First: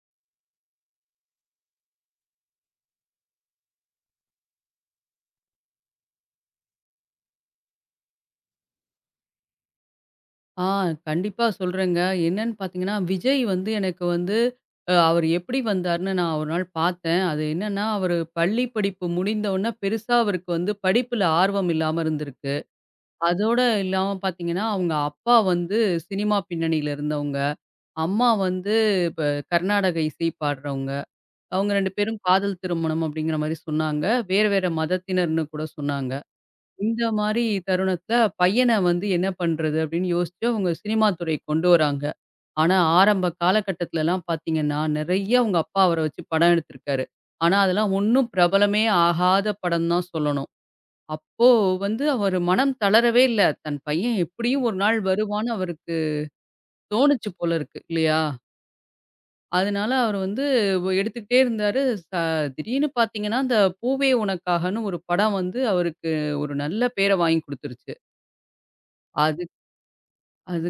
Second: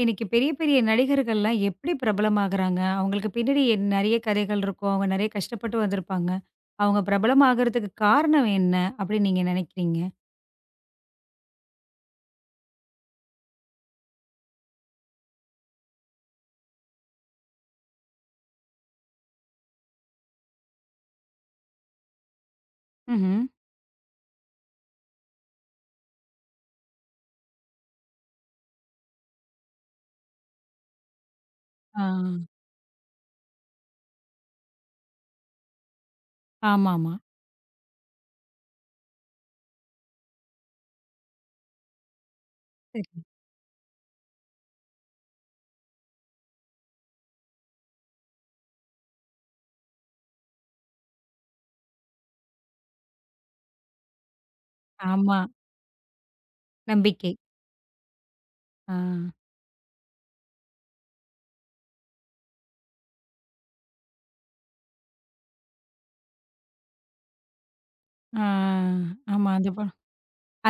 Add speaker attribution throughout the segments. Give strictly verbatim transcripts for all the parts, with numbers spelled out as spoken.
Speaker 1: இன்னைக்கு பெரிய பெரிய நடிகர்கள்லாம் எப்படி பிரபலமாகுறாங்க? அவங்களுக்கு பின்னாடி என் நெறைய கதைகள் இருக்கும். அவங்க நெறைய கஷ்டப்பட்டு வந்திருப்பாங்க. அவங்க பிரபலமாகறதுக்கு காரணம் என்ன? அப்படின்னு நீங்க நெனைக்கிறீங்க?
Speaker 2: ஆ கண்டிப்பா சொல்றேங்க. என்னன்னு பார்த்தீங்கன்னா, விஜய் வந்து எனக்கு வந்து அ அவர் எப்படி வந்தாருன்னு நான் ஒரு நாள் பார்த்தேன். அது என்னன்னா, அவரு பள்ளி படிப்பு முடிந்தவுடனே பெருசா அவருக்கு வந்து படிப்புல ஆர்வம் இல்லாம இருந்திருக்கு.
Speaker 1: ம்ஹ்ம்.
Speaker 2: அதோட இல்லாம பார்த்தீங்கன்னா, அவங்க அப்பா வந்து சினிமா பின்னணியில இருந்தவங்க. அம்மா வந்து இப்ப கர்நாடக இசை பாடுறவங்க. அவங்க ரெண்டு
Speaker 1: ஆ.
Speaker 2: பேரும் காதல் திருமணம் அப்படிங்கிற மாரி சொன்னாங்க. வேறு வேற மதத்தினர்ன்னு கூட சொன்னாங்க. இந்த
Speaker 1: ஆமாமா.
Speaker 2: மாரி தருணத்துல பையன வந்து என்ன பண்றது அப்படின்னு யோசிச்சு அவங்க சினிமா துறைக்கு கொண்டு வராங்க. ஆனா
Speaker 1: சரி.
Speaker 2: ஆரம்ப காலகட்டத்துலலாம் பார்த்தீங்கன்னா, நெறைய அவங்க அப்பா அவர வச்சு படம் எடுத்திருக்காரு. ஆனா அதெல்லாம் ஒண்ணும் பிரபலமே ஆகாத படம் தான் சொல்லணும். அப்போ வந்து அவரு மனம் தளரவே இல்ல. தன் பையன் எப்படியும் ஒரு நாள்
Speaker 1: ஆமா.
Speaker 2: வருவான்னு அவருக்கு தோணுச்சு
Speaker 1: நம்பிக்கை.
Speaker 2: போல இருக்கு இல்லையா?
Speaker 1: ஆ.
Speaker 2: அதனால அவர் வந்து வ- எடுத்துக்கிட்டே இருந்தாரு. ச திடீர்னு பார்த்தீங்கன்னா, அந்த பூவே உனக்காகன்னு ஒரு படம் வந்து அவருக்கு ஒரு நல்ல பேர வாங்கி குடுத்துருச்சு.
Speaker 1: ஆ. ஆமா. அந்த படம்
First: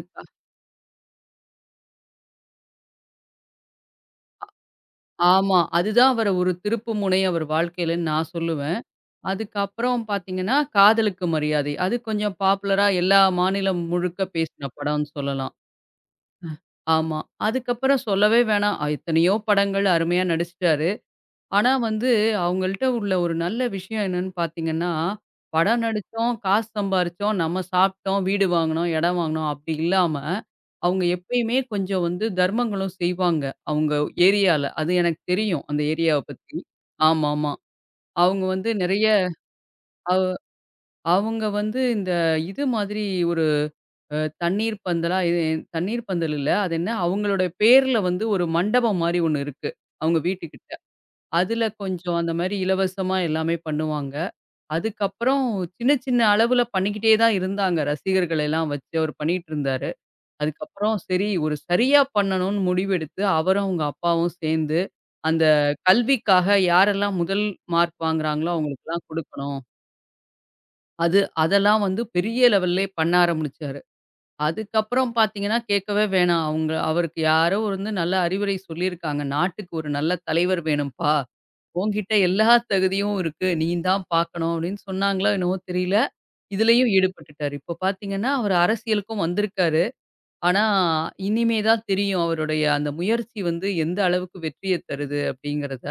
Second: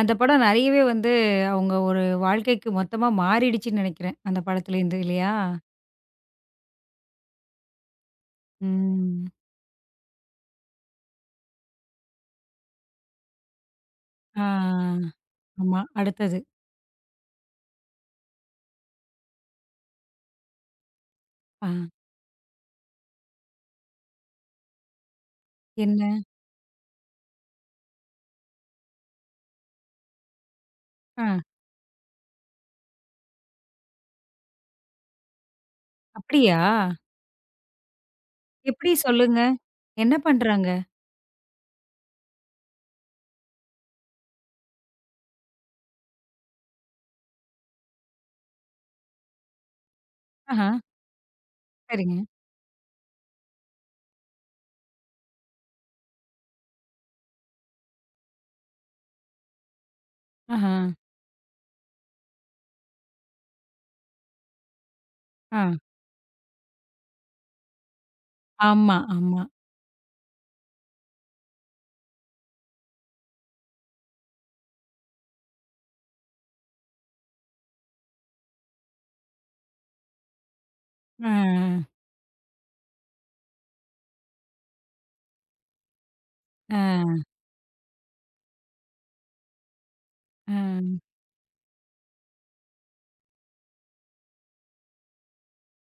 Speaker 1: அந்த படம் நெறையவே வந்து அவங்க ஒரு வாழ்க்கைக்கு மொத்தமா மாறிடுச்சுன்னு நெனைக்கிறேன். அந்த படத்துலேருந்து இல்லையா?
Speaker 2: ஆமா. அதுதான் அவர ஒரு திருப்புமுனை அவர் வாழ்க்கையிலன்னு நான் சொல்லுவேன்.
Speaker 1: ம்.
Speaker 2: அதுக்கப்புறம் பார்த்தீங்கன்னா, காதலுக்கு மரியாதை. அது கொஞ்சம் பாப்புலரா எல்லா மாநிலம் முழுக்க
Speaker 1: ஆ.
Speaker 2: பேசின படம்னு சொல்லலாம்.
Speaker 1: ஆமா. அடுத்தது.
Speaker 2: ஆமா. அதுக்கப்புறம் சொல்லவே வேணாம். அ எத்தனையோ படங்கள் அருமையா நடிச்சுட்டாரு.
Speaker 1: ஆ.
Speaker 2: ஆனா வந்து, அவங்கள்ட்ட உள்ள ஒரு நல்ல விஷயம் என்னன்னு பார்த்தீங்கன்னா, படம்
Speaker 1: என்ன?
Speaker 2: நடிச்சோம், காசு சம்பாரிச்சோம், நம்ம சாப்பிட்டோம், வீடு வாங்குனோம், இடம் வாங்குனோம் அப்படி இல்லாம, அவங்க
Speaker 1: ஆ.
Speaker 2: எப்பயுமே கொஞ்சம் வந்து தர்மங்களும் செய்வாங்க. அவங்க ஏரியால. அது எனக்கு தெரியும். அந்த ஏரியாவ பத்தி.
Speaker 1: அப்படியா?
Speaker 2: ஆமாமா. அவங்க வந்து
Speaker 1: எப்டி
Speaker 2: நெறைய
Speaker 1: சொல்லுங்க? என்ன
Speaker 2: அவ்
Speaker 1: பண்றாங்க?
Speaker 2: அவங்க வந்து இந்த இது மாதிரி ஒரு அ தண்ணீர் பந்தலா இது தண்ணீர் பந்தல் இல்ல. அது என்ன அவங்களுடைய பேர்ல வந்து ஒரு மண்டபம் மாரி ஒண்ணு இருக்கு. அவங்க
Speaker 1: ஆஹா,
Speaker 2: வீட்டுக்கிட்ட. அதுல கொஞ்சம்
Speaker 1: சரிங்க.
Speaker 2: அந்த மாரி இலவசமா எல்லாமே பண்ணுவாங்க. அதுக்கப்புறம் சின்ன, சின்ன அளவுல பண்ணிக்கிட்டே தான் இருந்தாங்க. ரசிகர்கள் எல்லாம் வச்சு அவர் பண்ணிட்டுருந்தாரு.
Speaker 1: ஆஹா,
Speaker 2: அதுக்கப்புறம் சரி ஒரு சரியா பண்ணணும்னு முடிவெடுத்து அவரும், அவங்க அப்பாவும் சேர்ந்து அந்த
Speaker 1: ஆ.
Speaker 2: கல்விக்காக யாரெல்லாம் முதல் மார்க் வாங்குறாங்களோ
Speaker 1: ஆமா,
Speaker 2: அவங்களுக்கெல்லாம்
Speaker 1: ஆமா.
Speaker 2: குடுக்கணும். அது அதெல்லாம் வந்து பெரிய லெவல்லயே பண்ண ஆரம்பிச்சாரு. அதுக்கப்புறம் பார்த்தீங்கன்னா, கேட்கவே வேணாம். அவங்க அவருக்கு யாரோ ஒரு வந்து நல்ல அறிவுரை சொல்லியிருக்காங்க. நாட்டுக்கு ஒரு நல்ல தலைவர் வேணும்ப்பா.
Speaker 1: ஆ,
Speaker 2: உன்கிட்ட எல்லா தகுதியும் இருக்கு. நீ தான் பார்க்கணும் அப்படின்னு சொன்னாங்களோ என்னவோ தெரியல. இதுலயும்
Speaker 1: ஆ,
Speaker 2: ஈடுபட்டுட்டாரு. இப்போ பார்த்தீங்கன்னா, அவரு அரசியலுக்கும் வந்திருக்காரு.
Speaker 1: ஆ.
Speaker 2: ஆனா, இனிமே தான் தெரியும் அவருடைய அந்த முயற்சி வந்து எந்த அளவுக்கு வெற்றிய தருது அப்படிங்கிறத.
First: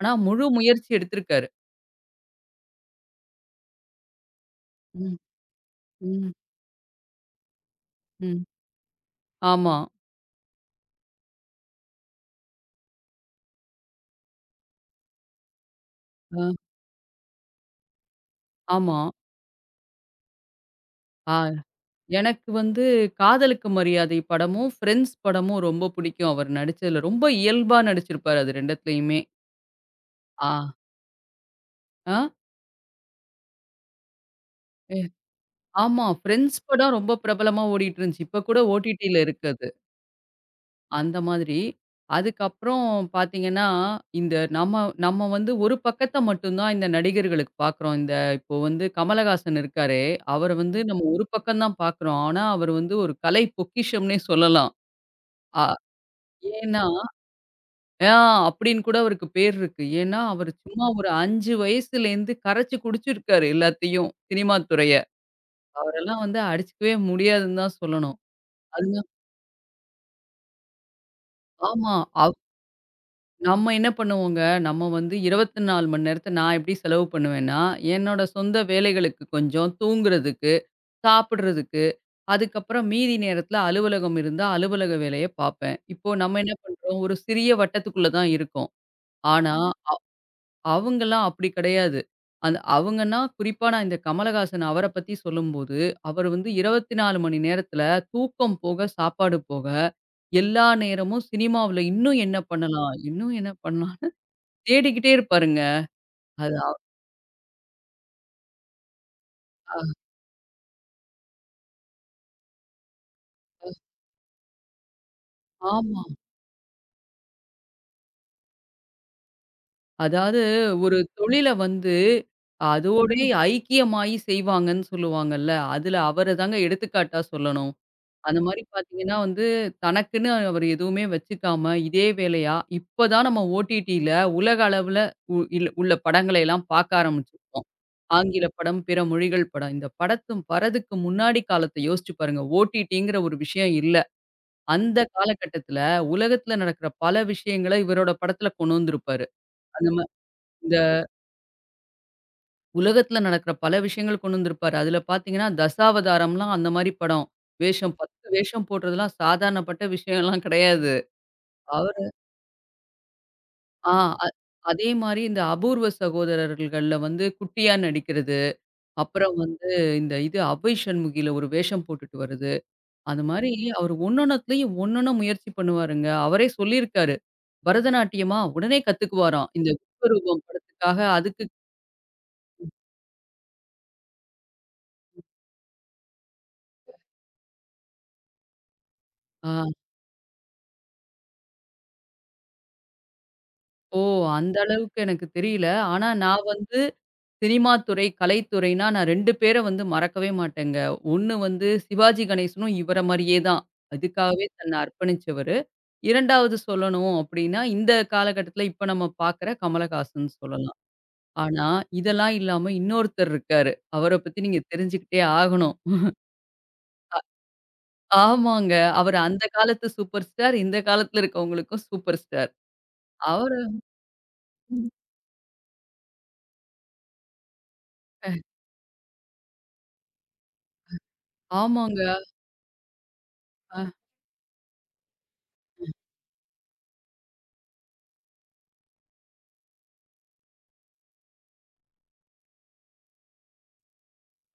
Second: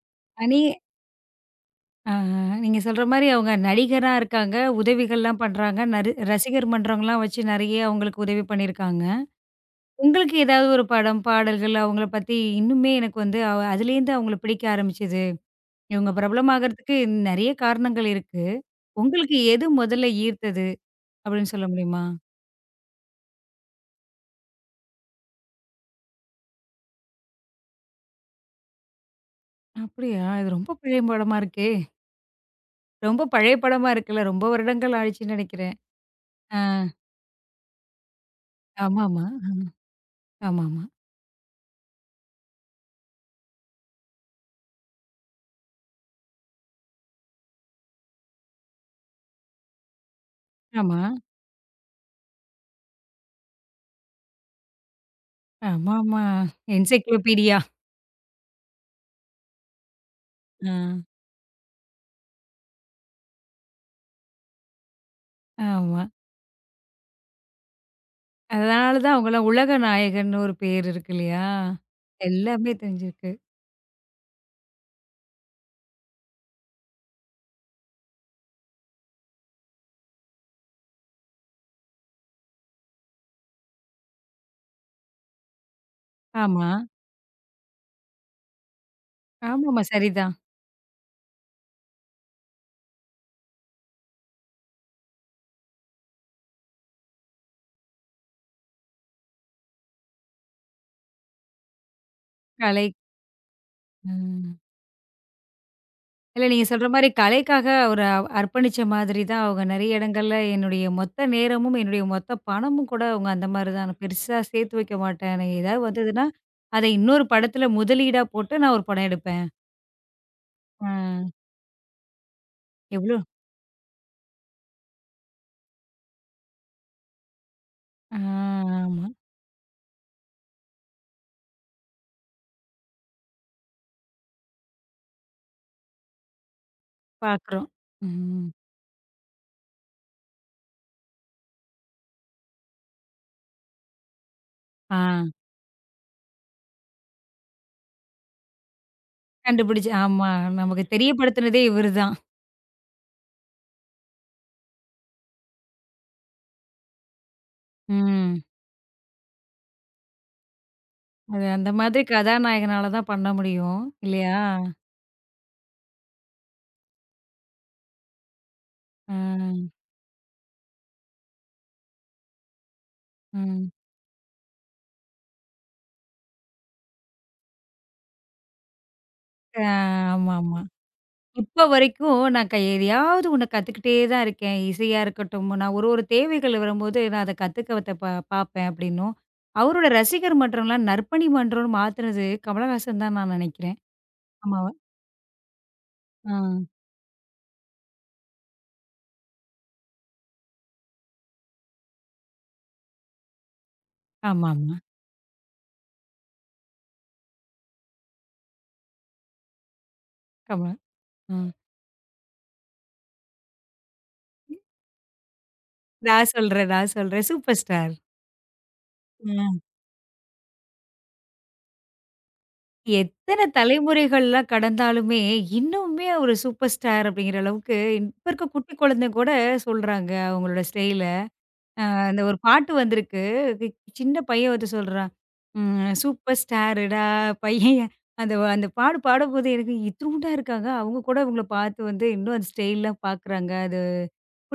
Speaker 2: ஆனா, முழு
Speaker 1: அணி
Speaker 2: முயற்சி எடுத்திருக்காரு.
Speaker 1: ஆ, நீங்க சொல்ற மாரி அவங்க நடிகரா இருக்காங்க.
Speaker 2: ம்,
Speaker 1: உதவிகள்லாம் பண்றாங்க. நரு
Speaker 2: ம்,
Speaker 1: ரசிகர் மன்றம்லாம் வச்சு நெறைய அவங்களுக்கு உதவி
Speaker 2: ம்.
Speaker 1: பண்ணியிருக்காங்க.
Speaker 2: ஆமா.
Speaker 1: உங்களுக்கு ஏதாவது ஒரு படம், பாடல்கள் அவங்கள பத்தி இன்னுமே எனக்கு வந்து அ அதுலேருந்து அவங்கள பிடிக்க ஆரம்பிச்சது. இவங்க
Speaker 2: அ,
Speaker 1: பிரபலமாகறதுக்கு நெறைய காரணங்கள் இருக்கு.
Speaker 2: ஆமா.
Speaker 1: உங்களுக்கு எது முதல்ல ஈர்த்தது?
Speaker 2: ஆ
Speaker 1: அப்டின்னு சொல்ல முடியுமா?
Speaker 2: எனக்கு வந்து காதலுக்கு மரியாதை படமும், ஃப்ரெண்ட்ஸ் படமும் ரொம்ப பிடிக்கும் அவர் நடிச்சதுல. ரொம்ப இயல்பா நடிச்சிருப்பாரு அது ரெண்டுத்துலயுமே.
Speaker 1: அப்டியா?
Speaker 2: ஆ,
Speaker 1: இது ரொம்ப பழைய படமா இருக்கே!
Speaker 2: ஆ.
Speaker 1: ரொம்ப பழைய படமா இருக்குல்ல. ரொம்ப வருடங்கள் ஆயிடுச்சுன்னு நெனைக்கிறேன்.
Speaker 2: ஆமா. ஃப்ரெண்ட்ஸ்
Speaker 1: ஆ
Speaker 2: படம் ரொம்ப பிரபலமா ஓடிட்டு இருந்துச்சு. இப்ப கூட ஓடிடில
Speaker 1: ஆமாமா.
Speaker 2: இருக்கு அது.
Speaker 1: ஆமாமா.
Speaker 2: அந்த மாதிரி. அதுக்கப்புறம் பார்த்தீங்கன்னா, இந்த நம்ம நம்ம வந்து ஒரு பக்கத்த மட்டும் தான் இந்த நடிகர்களுக்கு பார்க்குறோம். இந்த இப்போ வந்து கமலஹாசன் இருக்காரே, அவர வந்து
Speaker 1: ஆமா.
Speaker 2: நம்ம ஒரு பக்கம் தான் பார்க்குறோம். ஆனா, அவர் வந்து ஒரு கலை பொக்கிஷம்னே சொல்லலாம். அ
Speaker 1: ஆமாமா.
Speaker 2: ஏன்னா
Speaker 1: என்சைக்ளோபீடியா.
Speaker 2: ஆ அப்படின்னு கூட அவருக்கு பேர் இருக்கு. ஏன்னா, அவர்
Speaker 1: ஆ.
Speaker 2: சும்மா ஒரு ஐந்து வயசுலேருந்து கரைச்சு குடிச்சிருக்காரு எல்லாத்தையும், சினிமா துறைய.
Speaker 1: ஆமா.
Speaker 2: அவரெல்லாம் வந்து அடிச்சுக்கவே முடியாதுன்னு தான் சொல்லணும். அது
Speaker 1: அதனால தான் அவங்கலாம் உலக நாயகன்னு ஒரு பேர் இருக்கு இல்லையா?
Speaker 2: ஆமா. அவ்
Speaker 1: எல்லாமே தெரிஞ்சிருக்கு.
Speaker 2: நம்ம என்ன பண்ணுவோங்க, நம்ம வந்து இருபத்தி நான்கு மணி நேரத்த நான் எப்படி செலவு பண்ணுவேன்னா, என்னோட சொந்த வேலைகளுக்கு கொஞ்சம், தூங்குறதுக்கு, சாப்பிடுறதுக்கு, அதுக்கப்புறம் மீதி நேரத்தில அலுவலகம் இருந்தா அலுவலக வேலைய பார்ப்பேன். இப்போ நம்ம என்ன
Speaker 1: ஆமா.
Speaker 2: பண்றோம், ஒரு சிறிய வட்டத்துக்குள்ள தான் இருக்கோம். ஆனா,
Speaker 1: ஆமாமா.
Speaker 2: அ
Speaker 1: சரிதான்.
Speaker 2: அவங்கலாம் அப்படி கிடையாது. அந்த அவங்கன்னா குறிப்பா நான் இந்த கமலஹாசன் அவர பத்தி சொல்லும்போது, அவர் வந்து இருபத்தி நான்கு மணி நேரத்தில தூக்கம் போக, சாப்பாடு போக, எல்லா நேரமும் சினிமாவுல இன்னும் என்ன
Speaker 1: கலை.
Speaker 2: பண்ணலாம்? இன்னும் என்ன பண்ணலாம்?
Speaker 1: ம்.
Speaker 2: தேடிக்கிட்டே இருப்பாருங்க.
Speaker 1: இல்ல
Speaker 2: அது
Speaker 1: நீங்க சொல்ற மாரி கலைக்காக ஒரு அ- அர்ப்பணிச்ச மாதிரி தான் அவங்க
Speaker 2: ஆ
Speaker 1: நெறைய இடங்கள்ல என்னுடைய மொத்த நேரமும், என்னுடைய மொத்த பணமும் கூட அவங்க அந்த மாரி தான். நான் பெருசா சேர்த்து வைக்க மாட்டேன். எனக்கு ஏதாவது
Speaker 2: ஆமா.
Speaker 1: வந்ததுன்னா, அத இன்னொரு படத்துல முதலீடா போட்டு நான் ஒரு படம் எடுப்பேன்.
Speaker 2: அதாவது
Speaker 1: ஆ
Speaker 2: ஒரு தொழில வந்து
Speaker 1: எவ்ளோ
Speaker 2: அதோடயே ஐக்கியமாயி செய்வாங்கன்னு சொல்லுவாங்கல்ல. அதுல அவர தாங்க எடுத்துக்காட்டா சொல்லணும்.
Speaker 1: ஆ
Speaker 2: அந்த மாரி
Speaker 1: ஆமா.
Speaker 2: பார்த்தீங்கன்னா வந்து, தனக்குன்னு அவர் எதுவுமே வச்சுக்காம, இதே வேலையா இப்ப தான் நம்ம OTTல உலக அளவுல உ இல் உள்ள படங்களை எல்லாம் பார்க்க ஆரம்பிச்சிருக்கோம்.
Speaker 1: பார்க்குறோம். ம்.
Speaker 2: ஆங்கில படம், பிற மொழிகள் படம். இந்த படத்தும் வரதுக்கு முன்னாடி காலத்த யோசிச்சு பாருங்க. OTTங்கிற ஒரு விஷயம் இல்ல.
Speaker 1: ஆ
Speaker 2: அந்த காலகட்டத்துல, உலகத்துல நடக்கிற பல விஷயங்கள இவரோட படத்துல கொண்டு வந்திருப்பாரு. அந்த
Speaker 1: கண்டுபிடிச்சு
Speaker 2: மா
Speaker 1: ஆமா.
Speaker 2: இந்த
Speaker 1: நமக்கு தெரியப்படுத்துனதே இவரு தான்.
Speaker 2: உலகத்துல நடக்கிற பல விஷயங்கள் கொண்டு வந்திருப்பாரு. அதுல பார்த்தீங்கன்னா, தசாவதாரம்லாம் அந்த மாரி படம். வேஷம் பத்து
Speaker 1: ம்.
Speaker 2: வேஷம் போடுறதெல்லாம் சாதாரணப்பட்ட விஷயம்லாம் கிடையாது.
Speaker 1: அது அந்த மாதிரி
Speaker 2: அவரு
Speaker 1: கதாநாயகனால தான் பண்ண முடியும்.
Speaker 2: ஆ அ
Speaker 1: இல்லையா?
Speaker 2: அதே மாரி இந்த அபூர்வ சகோதரர்கள்ல வந்து குட்டியா நடிக்கிறது.
Speaker 1: ஆ,
Speaker 2: அப்புறம் வந்து இந்த இது அவ்வை சண்முகில ஒரு வேஷம் போட்டுட்டு வர்றது. அது மாரி
Speaker 1: ம்.
Speaker 2: அவர் ஒன்னொன்னத்துலயும் ஒன்னொன்ன முயற்சி பண்ணுவாருங்க. அவரே சொல்லியிருக்காரு. பரதநாட்டியமா? உடனே கத்துக்குவாராம்.
Speaker 1: ஆ
Speaker 2: இந்த விஸ்வரூபம்
Speaker 1: ஆமாமா.
Speaker 2: படத்துக்காக அதுக்கு
Speaker 1: இப்ப வரைக்கும் நான் க எதையாவது ஒண்ணு கத்துக்கிட்டே தான் இருக்கேன். இசையா இருக்கட்டும், நான் ஒரு ஒரு தேவைகள் வரும்போது நான் அத கத்துக்கத்த ப பாப்பேன் அப்படின்னும்.
Speaker 2: ஆ.
Speaker 1: அவரோட ரசிகர் மன்றம்லாம் நற்பணி மன்றம்னு மாத்துனது கமலஹாசன் தான் நான் நினைக்கிறேன்.
Speaker 2: ஓ! அந்த
Speaker 1: ஆமாவா?
Speaker 2: அளவுக்கு எனக்கு தெரியல. ஆனா
Speaker 1: ஆ.
Speaker 2: நான் வந்து சினிமா துறை, கலைத்துறைனா நான் ரெண்டு பேர வந்து மறக்கவே மாட்டேங்க. ஒண்ணு வந்து சிவாஜி கணேசனும் இவர மாரியே தான். அதுக்காகவே தன்னை
Speaker 1: ஆமாமா.
Speaker 2: அர்ப்பணிச்சவரு. இரண்டாவது சொல்லணும் அப்டின்னா, இந்த காலகட்டத்தில இப்ப நம்ம பார்க்குற கமலஹாசன் சொல்லலாம்.
Speaker 1: கமல். ம்.
Speaker 2: ஆனா இதெல்லாம் இல்லாம இன்னொருத்தர் இருக்காரு. அவர பத்தி நீங்க தெரிஞ்சுக்கிட்டே ஆகணும்.
Speaker 1: நான் சொல்றேன், நான் சொல்றேன். Super star.
Speaker 2: ஆமாங்க. அவரு அந்த
Speaker 1: ம்.
Speaker 2: காலத்து சூப்பர் ஸ்டார். இந்த காலத்துல இருக்கவங்களுக்கும் சூப்பர் ஸ்டார்.
Speaker 1: எத்தன
Speaker 2: அவரு
Speaker 1: தலைமுறைகள்லாம் கடந்தாலுமே, இன்னுமே அவரு சூப்பர் ஸ்டார் அப்படிங்கிற அளவுக்கு இப்ப இருக்க குட்டி குழந்தைங்க கூட சொல்றாங்க அவங்களோட ஸ்டைல.
Speaker 2: ஆமாங்க.
Speaker 1: அந்த ஒரு பாட்டு வந்திருக்கு. க்
Speaker 2: அ
Speaker 1: சின்ன பையன் வந்து சொல்றான். ம் சூப்பர் ஸ்டாருடா பையன். அந்த வ- அந்த பாடு பாடும்போது எனக்கு இத்துணூண்டா இருக்காங்க. அவங்க கூட இவங்கள பார்த்து வந்து இன்னும் அந்த ஸ்டைலா பார்க்குறாங்க. அது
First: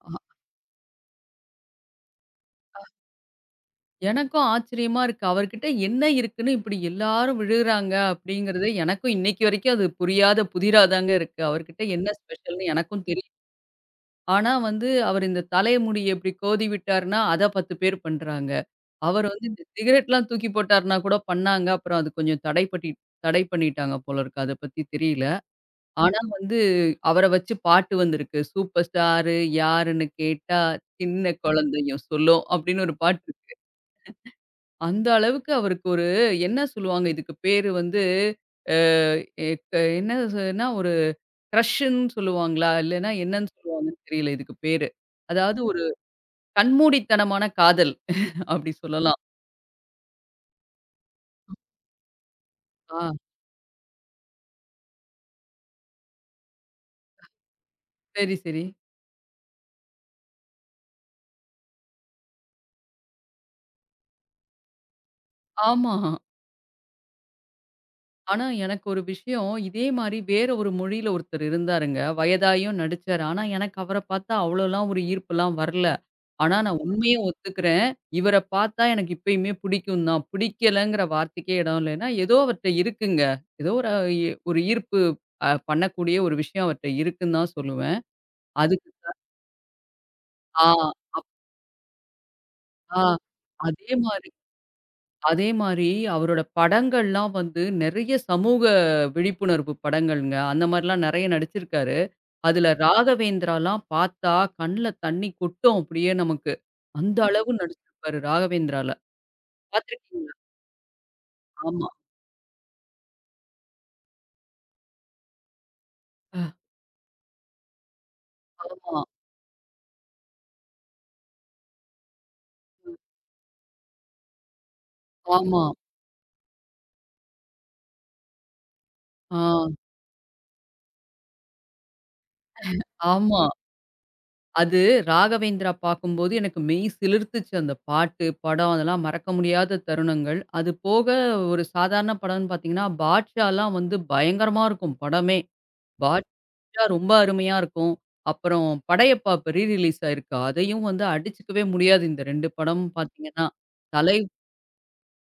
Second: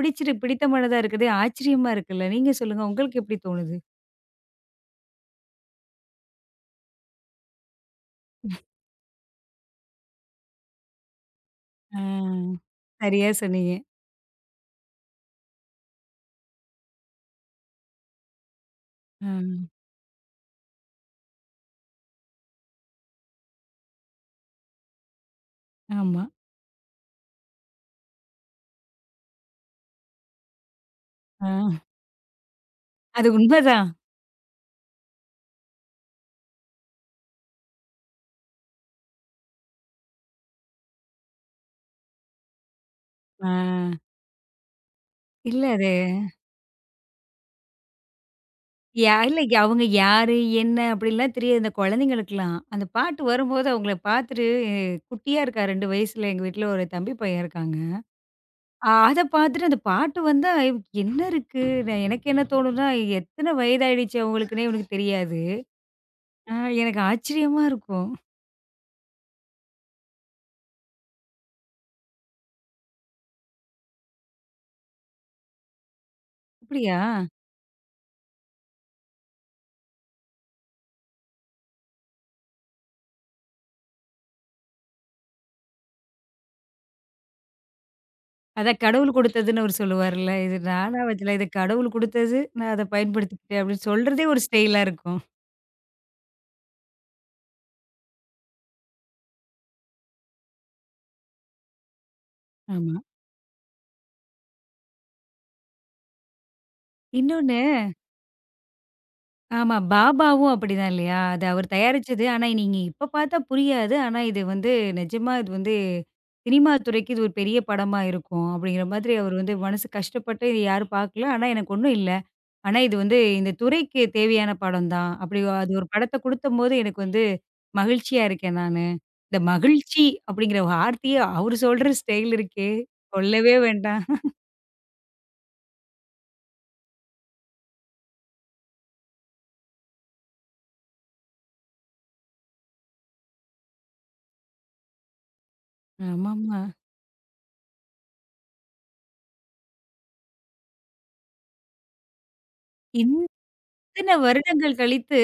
Speaker 2: அ
Speaker 1: பிடித்தமானதா இருக்குதே! ஆச்சரியமா இருக்குல்ல. நீங்க சொல்லுங்க உங்களுக்கு எப்படி தோணுது?
Speaker 2: எனக்கும் ஆச்சரியமா இருக்கு. அவர்கிட்ட என்ன இருக்குன்னு இப்படி எல்லாரும் விழுகுறாங்க அப்படிங்கிறது எனக்கும் இன்னைக்கு வரைக்கும் அது புரியாத புதிரா தாங்க இருக்கு. அவர்கிட்ட
Speaker 1: ஆ.
Speaker 2: என்ன ஸ்பெஷல்ன்னு எனக்கும்
Speaker 1: சரியா
Speaker 2: தெரியும்.
Speaker 1: சொன்னீங்க.
Speaker 2: ஆனா வந்து அவர் இந்த தலைமுடிய இப்படி கோதி விட்டாருன்னா, அத பத்து பேர் பண்றாங்க. அவர்
Speaker 1: ஆ.
Speaker 2: வந்து இந்த சிகரெட்லாம் தூக்கி போட்டாருன்னா கூட பண்ணாங்க. அப்புறம் அது கொஞ்சம் தடை பட்டி தடை பண்ணிட்டாங்க போல இருக்கு. அத பத்தி தெரியல. ஆனா
Speaker 1: ஆமா.
Speaker 2: வந்து, அவர வச்சு பாட்டு வந்திருக்கு. சூப்பர் ஸ்டாரு யாருன்னு கேட்டா, சின்ன
Speaker 1: ஆ.
Speaker 2: குழந்தையும் சொல்லும் அப்படின்னு ஒரு பாட்டு
Speaker 1: அது
Speaker 2: இருக்கு.
Speaker 1: உண்மதான்.
Speaker 2: அந்த அளவுக்கு அவருக்கு ஒரு என்ன சொல்லுவாங்க, இதுக்கு பேரு வந்து அ எக் என்னதுன்னா ஒரு க்ரஷ்ன்னு சொல்லுவாங்களா? இல்லன்னா
Speaker 1: ஆ.
Speaker 2: என்னன்னு சொல்லுவாங்கன்னு தெரியல இதுக்கு பேரு. அதாவது
Speaker 1: இல்ல.
Speaker 2: ஒரு கண்மூடித்தனமான காதல் அப்படி
Speaker 1: யா
Speaker 2: சொல்லலாம்.
Speaker 1: இல்ல அவங்க யாரு? என்ன? அப்படிலாம் தெரியாது. இந்த குழந்தைங்களுக்குலாம். அந்த
Speaker 2: ஆ
Speaker 1: பாட்டு வரும்போது அவங்கள பார்த்துட்டு அஹ், குட்டியா இருக்கா ரெண்டு வயசுல எங்க வீட்ல ஒரு தம்பி பையன் இருக்காங்க.
Speaker 2: சரி, சரி.
Speaker 1: அ அத பார்த்துட்டு அந்த பாட்டு வந்தா ஐயோ, என்ன இருக்கு? நான் எனக்கு என்ன தோணும்னா, எத்தனை வயதாயிடுச்சு அவங்களுக்குன்னே இவனுக்கு தெரியாது.
Speaker 2: ஆமா.
Speaker 1: அ எனக்கு ஆச்சரியமா இருக்கும்.
Speaker 2: ஆனா, எனக்கு ஒரு விஷயம், இதே மாரி வேற ஒரு மொழியில ஒருத்தர் இருந்தாருங்க. வயதாயும் நடிச்சாரு. ஆனா, எனக்கு அவர பார்த்தா அவ்வளோலாம் ஒரு ஈர்ப்புலாம் வரல. ஆனா, நான்
Speaker 1: அப்படியா?
Speaker 2: உண்மைய ஒத்துக்கிறேன். இவர பார்த்தா எனக்கு இப்பயுமே பிடிக்கும் தான். பிடிக்கலங்கிற வார்த்தைக்கே இடம் இல்லன்னா, ஏதோ அவர்ட்ட இருக்குங்க. ஏதோ ஒரு எ ஒரு ஈர்ப்பு அ பண்ணக்கூடிய ஒரு விஷயம் அவர்ட்ட இருக்குன்னு தான் சொல்லுவேன்.
Speaker 1: அதான்
Speaker 2: அதுக்கு
Speaker 1: கடவுள் கொடுத்ததுன்னு அவரு சொல்லுவார்ல. இது
Speaker 2: ஆ,
Speaker 1: நானா வச்சல. இது கடவுள் கொடுத்தது. நான் அத
Speaker 2: ஆ.
Speaker 1: பயன்படுத்திக்கிட்டேன் அப்படின்னு
Speaker 2: அதே
Speaker 1: சொல்றதே
Speaker 2: மாரி
Speaker 1: ஒரு ஸ்டைலா இருக்கும்.
Speaker 2: அதே மாரி அவரோட படங்கள்லாம் வந்து நெறைய சமூக விழிப்புணர்வு படங்கள்ங்க. அந்த மாரிலாம் நெறைய நடிச்சிருக்காரு. அதுல
Speaker 1: ஆமா.
Speaker 2: ராகவேந்திராலாம் பார்த்தா கண்ல தண்ணி கொட்டும் அப்படியே நமக்கு. அந்த அளவு
Speaker 1: இன்னொன்னு
Speaker 2: நடிச்சிருப்பாரு ராகவேந்திரால.
Speaker 1: ஆமா.
Speaker 2: பார்த்திருக்கீங்களா?
Speaker 1: பாபாவும் அப்படிதான் இல்லையா? அது அவர்
Speaker 2: ஆமா.
Speaker 1: தயாரிச்சது. ஆனா, நீங்க இப்ப பார்த்தா புரியாது. ஆனா, இது வந்து நிஜமா இது வந்து
Speaker 2: அஹ்,
Speaker 1: சினிமா துறைக்கு இது ஒரு பெரிய படமா இருக்கும். அப்படிங்கிற
Speaker 2: ஆமா.
Speaker 1: மாதிரி அவர் வந்து மனசு கஷ்டப்பட்டு இது யாரும் பார்க்கல. ஆனா, எனக்கு ஒண்ணும் இல்ல. ஆனா, இது வந்து இந்த துறைக்கு தேவையான படம் தான். அப்படி
Speaker 2: ஆமா.
Speaker 1: அது ஒரு படத்த குடுத்தம்போது எனக்கு வந்து மகிழ்ச்சியா இருக்கேன் நானு. இந்த
Speaker 2: ஆ
Speaker 1: மகிழ்ச்சி அப்படிங்கிற வார்த்தையே அவரு சொல்ற ஸ்டைல் இருக்கே!
Speaker 2: ஆமா.
Speaker 1: சொல்லவே வேண்டாம்.
Speaker 2: அது ராகவேந்திரா பார்க்கும்போது எனக்கு மெய் சிலிர்த்துச்சு அந்த பாட்டு, படம் அதெல்லாம் மறக்க முடியாத தருணங்கள். அது போக ஒரு சாதாரண படம்னு பார்த்தீங்கன்னா, பாட்ஷாலாம் வந்து பயங்கரமா இருக்கும் படமே. பாட்
Speaker 1: ஆமாமா.
Speaker 2: செஞ்சா ரொம்ப அருமையா இருக்கும். அப்புறம் படையப்பா இப்ப ரீ ரிலீஸ் ஆயிருக்கு. அதையும் வந்து அடிச்சுக்கவே முடியாது. இந்த ரெண்டு படமும்
Speaker 1: இந்த
Speaker 2: பார்த்தீங்கன்னா,
Speaker 1: இத்தன
Speaker 2: தலை
Speaker 1: வருடங்கள் கழித்து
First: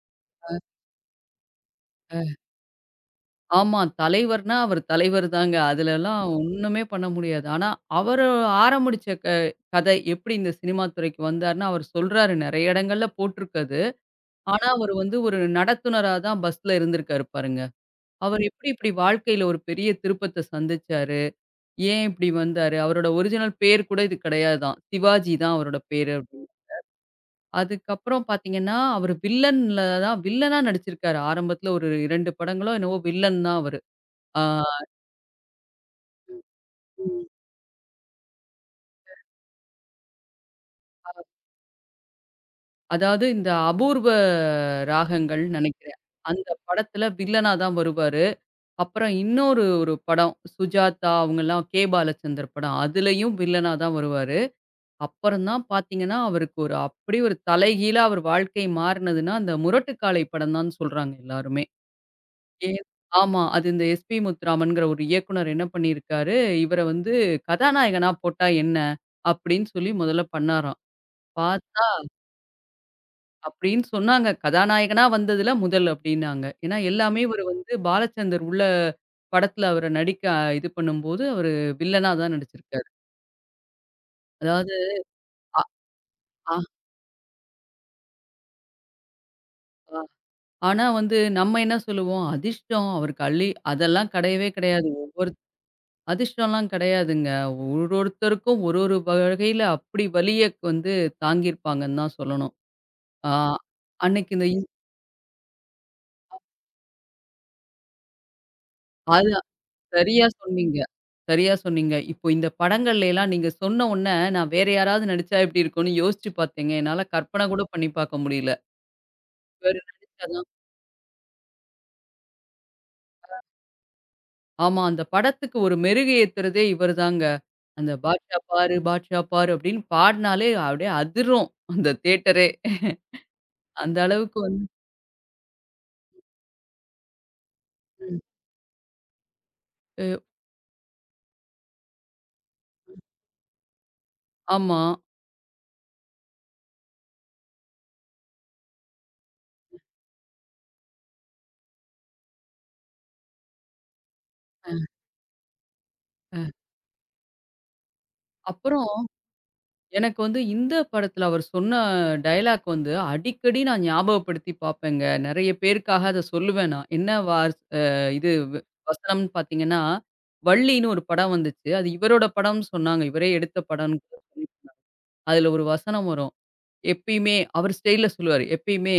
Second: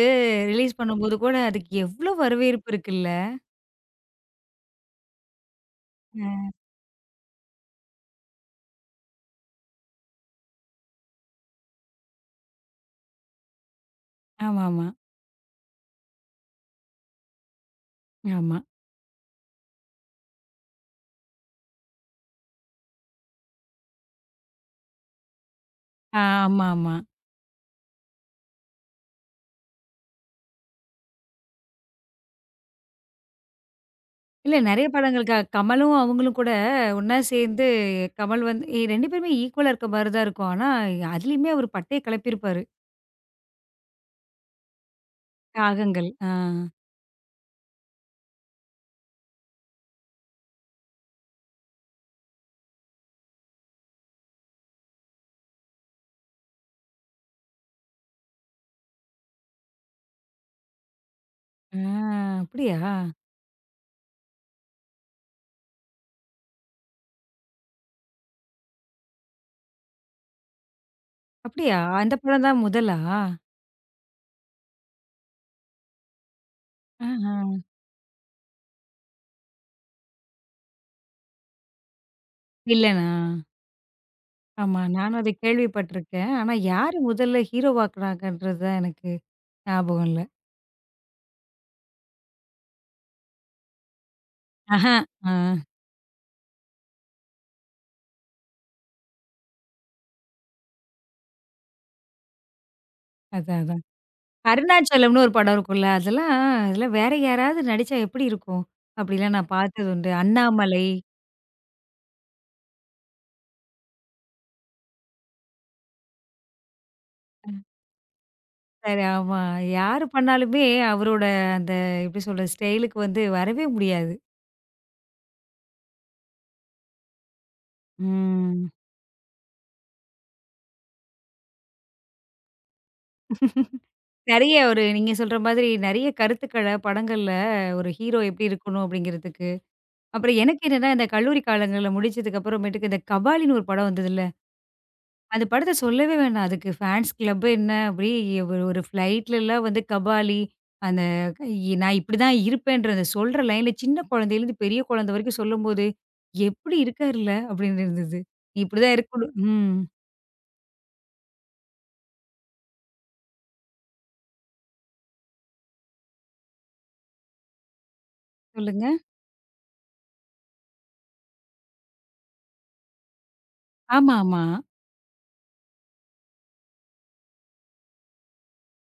Speaker 1: ரிலீஸ் பண்ணும்போது கூட, அதுக்கு எவ்ளோ
Speaker 2: அ.
Speaker 1: வரவேற்பு இருக்குல்ல.
Speaker 2: ஆமா. தலைவர்னா அவர் தலைவர் தாங்க. அதுலலாம்
Speaker 1: அ
Speaker 2: ஒண்ணுமே பண்ண முடியாது. ஆனா, அவரு ஆரம்பிச்ச க கதை எப்படி இந்த சினிமா துறைக்கு வந்தாருன்னு அவர் சொல்றாரு. நெறைய இடங்கள்ல போட்டிருக்கு அது.
Speaker 1: ஆமாமா,
Speaker 2: ஆனா,
Speaker 1: ஆமா.
Speaker 2: அவரு வந்து ஒரு நடத்துனரா தான் பஸ்ல இருந்திருக்காரு பாருங்க. அவர்
Speaker 1: ஆமா
Speaker 2: எப்படி இப்படி வாழ்க்கையில ஒரு பெரிய திருப்பத்த சந்திச்சாரு? ஏன் இப்படி வந்தாரு? அவரோட ஒரிஜினல் பேர் கூட இது கிடையாதாம். சிவாஜி தான் அவரோட பேரு.
Speaker 1: ஆ ஆமாமா.
Speaker 2: அதுக்கப்புறம் பார்த்தீங்கன்னா, அவரு வில்லன்ல தான் வில்லனா நடிச்சிருக்காரு. ஆரம்பத்துல ஒரு இரண்டு படங்களோ என்னவோ வில்லன் தான் அவரு. ஆ
Speaker 1: இல்ல நெறைய படங்களுக்கு அ- கமலும், அவங்களும் கூட ஒண்ணா
Speaker 2: ம்.
Speaker 1: சேர்ந்து கமல் வந்து ரெண்டு பேருமே ஈக்குவலா இருக்க மாரி தான் இருக்கும். ஆனா, அதுலயுமே அவரு பட்டைய கெளப்பியிருப்பாரு.
Speaker 2: அதாவது இந்த அபூர்வ ராகங்கள்னு நெனைக்கிறேன்.
Speaker 1: காகங்கள். ஆ.
Speaker 2: அந்த படத்துல வில்லனா தான் வருவாரு. அப்புறம் இன்னொரு ஒரு படம் சுஜாதா அவங்கலாம் கே. பாலச்சந்தர் படம். அதுலயும் வில்லனா தான் வருவாரு. அப்புறம் தான் பார்த்தீங்கன்னா, அவருக்கு ஒரு அப்படியே ஒரு தலைகீழா அவர் வாழ்க்கை மாறுனதுன்னா, அந்த முரட்டுக்காலை படம் தான் சொல்றாங்க எல்லாருமே.
Speaker 1: ஆ
Speaker 2: ஏ
Speaker 1: அப்படியா?
Speaker 2: ஆமா. அது இந்த எஸ்பி முத்துராமன்ங்கிற ஒரு இயக்குனர் என்ன பண்ணியிருக்காரு, இவர வந்து கதாநாயகனா போட்டா என்ன? அப்டின்னு சொல்லி முதல்ல பண்ணாராம்.
Speaker 1: அப்படியா?
Speaker 2: பார்த்தா
Speaker 1: அந்த படம் தான் முதலா?
Speaker 2: அப்டின்னு சொன்னாங்க. கதாநாயகனா வந்ததுல முதல் அப்டின்னாங்க. ஏன்னா எல்லாமே
Speaker 1: ஆஹா.
Speaker 2: இவரு வந்து பாலச்சந்தர் உள்ள படத்துல அவர நடிக்க இது பண்ணும்போது, அவரு வில்லனா தான் நடிச்சிருக்காரு.
Speaker 1: வில்லனா?
Speaker 2: அதாவது
Speaker 1: ஆமா. நானும் அத கேள்விப்பட்டுருக்கேன். ஆனா,
Speaker 2: ஆ
Speaker 1: யாரு முதல்ல ஹீரோவாக்குனாங்கன்றது தான் எனக்கு
Speaker 2: ஆ-
Speaker 1: ஞாபகம் இல்ல.
Speaker 2: ஆனா வந்து நம்ம என்ன சொல்லுவோம், அதிர்ஷ்டம் அவருக்கு அள்ளி அதெல்லாம் கிடையவே
Speaker 1: ஆஹ.
Speaker 2: கிடையாது.
Speaker 1: ஆ.
Speaker 2: ஒவ்வொரு அதிர்ஷ்டம்லாம் கிடையாதுங்க. ஒரு ஒருத்தருக்கும் ஒரு ஒரு வகையில அப்படி வலிய வந்து தாங்கியிருப்பாங்கன்னு தான் சொல்லணும். ஆ
Speaker 1: அதான், அதான்.
Speaker 2: அன்னைக்கு இந்த இ
Speaker 1: அருணாச்சலம்னு ஒரு படம் இருக்கும்ல. அதெல்லாம் அதெல்லாம் வேற யாராவது நடிச்சா எப்படி இருக்கும்? அப்படிலாம்
Speaker 2: அதுதான்
Speaker 1: நான் பார்த்தது உண்டு.
Speaker 2: சரியா சொன்னீங்க.
Speaker 1: அண்ணாமலை.
Speaker 2: சரியா சொன்னீங்க. இப்போ இந்த படங்கள்லலாம் நீங்க சொன்ன உடனே நான் வேற யாராவது நடிச்சா எப்படி இருக்கும்னு யோசிச்சு பார்த்தேங்க. என்னால கற்பனை கூட பண்ணி பார்க்க முடியல.
Speaker 1: சரி ஆமா.
Speaker 2: இவரு
Speaker 1: யாரு
Speaker 2: நடிச்சா தான்
Speaker 1: பண்ணாலுமே அவரோட அந்த எப்படி சொல்றது? ஸ்டைலுக்கு வந்து வரவே முடியாது.
Speaker 2: ஆமா அந்த படத்துக்கு ஒரு மெருகு ஏத்துறதே இவரு தாங்க. அந்த பாட்ஷா
Speaker 1: ம்.
Speaker 2: பாரு, பாட்ஷா பாரு அப்படின்னு பாடுனாலே அப்படியே அதிரும் அந்த தியேட்டரே. அந்த அளவுக்கு
Speaker 1: நெறைய
Speaker 2: வந்து
Speaker 1: ஒரு நீங்க சொல்ற மாதிரி நெறைய கருத்துக்கள படங்கள்ல ஒரு ஹீரோ எப்படி இருக்கணும் அப்படிங்கிறதுக்கு.
Speaker 2: ம்.
Speaker 1: அப்புறம் எனக்கு என்னன்னா, இந்த கல்லூரி காலங்கள்ல முடிச்சதுக்கு அப்புறமேட்டுக்கு இந்த கபாலின்னு ஒரு படம் வந்ததுல்ல.
Speaker 2: ஆமா.
Speaker 1: அது படத்த சொல்லவே வேண்டாம். அதுக்கு ஃபேன்ஸ் கிளப் என்ன, அப்படியே ஒரு ஒரு ஃப்ளைட்லலாம் வந்து கபாலி, அந்த க- இ- நான் இப்படிதான் இருப்பேன்றத சொல்ற லைன்ல சின்ன குழந்தையிலேருந்து பெரிய குழந்தை வரைக்கும் சொல்லும்போது, "எப்படி இருக்காருல்ல!" அப்படின்னு இருந்தது. நீ
Speaker 2: அப்புறம்
Speaker 1: இப்படிதான் இருக்கணும் ம்.
Speaker 2: எனக்கு வந்து இந்த படத்துல அவர் சொன்ன டயலாக் வந்து அடிக்கடி நான் ஞாபகப்படுத்தி பார்ப்பேங்க. நெறைய பேருக்காக அத சொல்லுவேன் நான். என்ன வார்ஸ் அ இது வ
Speaker 1: சொல்லுங்க.
Speaker 2: வசனம்னு பார்த்தீங்கன்னா, வள்ளின்னு ஒரு படம் வந்துச்சு. அது இவரோட படம்னு சொன்னாங்க. இவரே எடுத்த படம்னு
Speaker 1: ஆமாமா.
Speaker 2: சொல்லி. அதுல ஒரு வசனம் வரும். எப்பயுமே அவர் ஸ்டைல்ல சொல்லுவாரு. எப்பயுமே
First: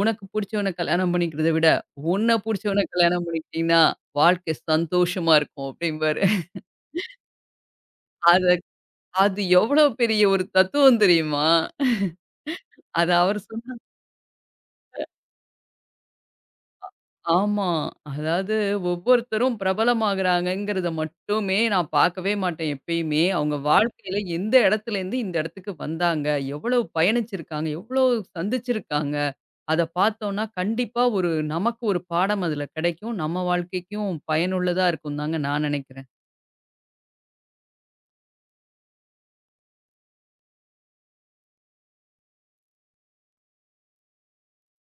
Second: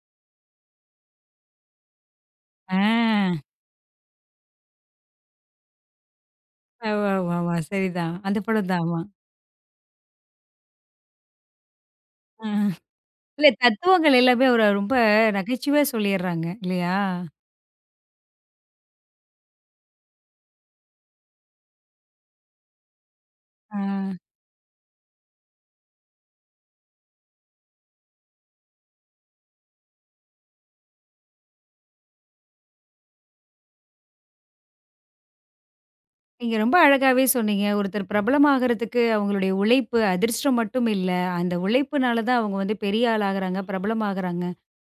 Speaker 2: உனக்கு புடிச்சவன கல்யாணம் பண்ணிக்கிறத விட, உன்ன
Speaker 1: ஆ.
Speaker 2: புடிச்சவன கல்யாணம் பண்ணிக்கிட்டீன்னா, வாழ்க்கை சந்தோஷமா இருக்கும் அப்டிம்பாரு.
Speaker 1: ஆமாமா. சரிதான். அந்த
Speaker 2: அத
Speaker 1: படம் தான். ஆமா.
Speaker 2: அது எவ்வளோ பெரிய ஒரு தத்துவம் தெரியுமா?
Speaker 1: ஆ.
Speaker 2: அது அவர்
Speaker 1: இல்ல
Speaker 2: சொன்ன
Speaker 1: தத்துவங்கள் எல்லாமே அவரு ரொம்ப நகைச்சுவையா சொல்லிர்றாங்க. இல்லையா?
Speaker 2: ஆமா. அதாவது ஒவ்வொருத்தரும் பிரபலமாகுறாங்கங்கிறத மட்டுமே நான் பார்க்கவே மாட்டேன் எப்பயுமே. அவங்க
Speaker 1: ஆ.
Speaker 2: வாழ்க்கையில எந்த இடத்துலேருந்து இந்த இடத்துக்கு வந்தாங்க, எவ்வளவு பயணிச்சிருக்காங்க, எவ்வளவு சந்திச்சிருக்காங்க. அத பார்த்தோம்னா கண்டிப்பா ஒரு நமக்கு ஒரு பாடம் அதுல கிடைக்கும். நம்ம வாழ்க்கைக்கும் பயனுள்ளதா இருக்கும்னு தாங்க நான் நினைக்கிறேன்.
Speaker 1: நீங்க ரொம்ப அழகாவே சொன்னீங்க. ஒருத்தர் பிரபலமாகறதுக்கு அவங்களுடைய உழைப்பு, அதிர்ஷ்டம் மட்டும் இல்ல. அந்த உழைப்புனால தான் அவங்க வந்து பெரிய ஆளாகுறாங்க, பிரபலமாகுறாங்க.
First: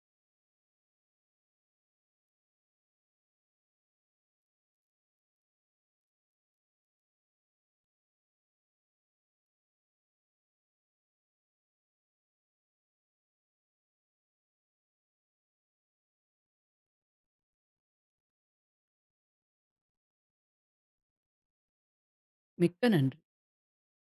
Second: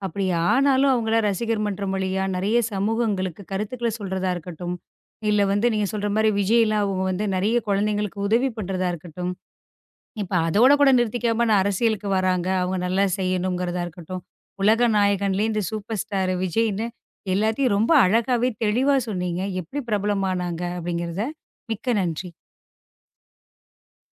Speaker 1: அப்படி ஆனாலும் அவங்கள ரசிகர் மன்றம் வழியா நெறைய சமூகங்களுக்கு கருத்துக்கள சொல்றதா இருக்கட்டும், இல்ல வந்து நீங்க சொல்ற மாரி விஜய்லாம் அவங்க வந்து நெறைய குழந்தைங்களுக்கு உதவி பண்றதா இருக்கட்டும். இப்ப அதோட கூட நிறுத்திக்காம நான் அரசியலுக்கு வராங்க. அவங்க நல்லா செய்யணுங்கிறதா இருக்கட்டும். உலக நாயகன்லேயே இந்த சூப்பர் ஸ்டார் விஜய்ன்னு எல்லாத்தையும் ரொம்ப அழகாவே, தெளிவா சொன்னீங்க. எப்படி பிரபலமானாங்க அப்படிங்கிறத. மிக்க நன்றி.
Speaker 2: மிக்க நன்றி.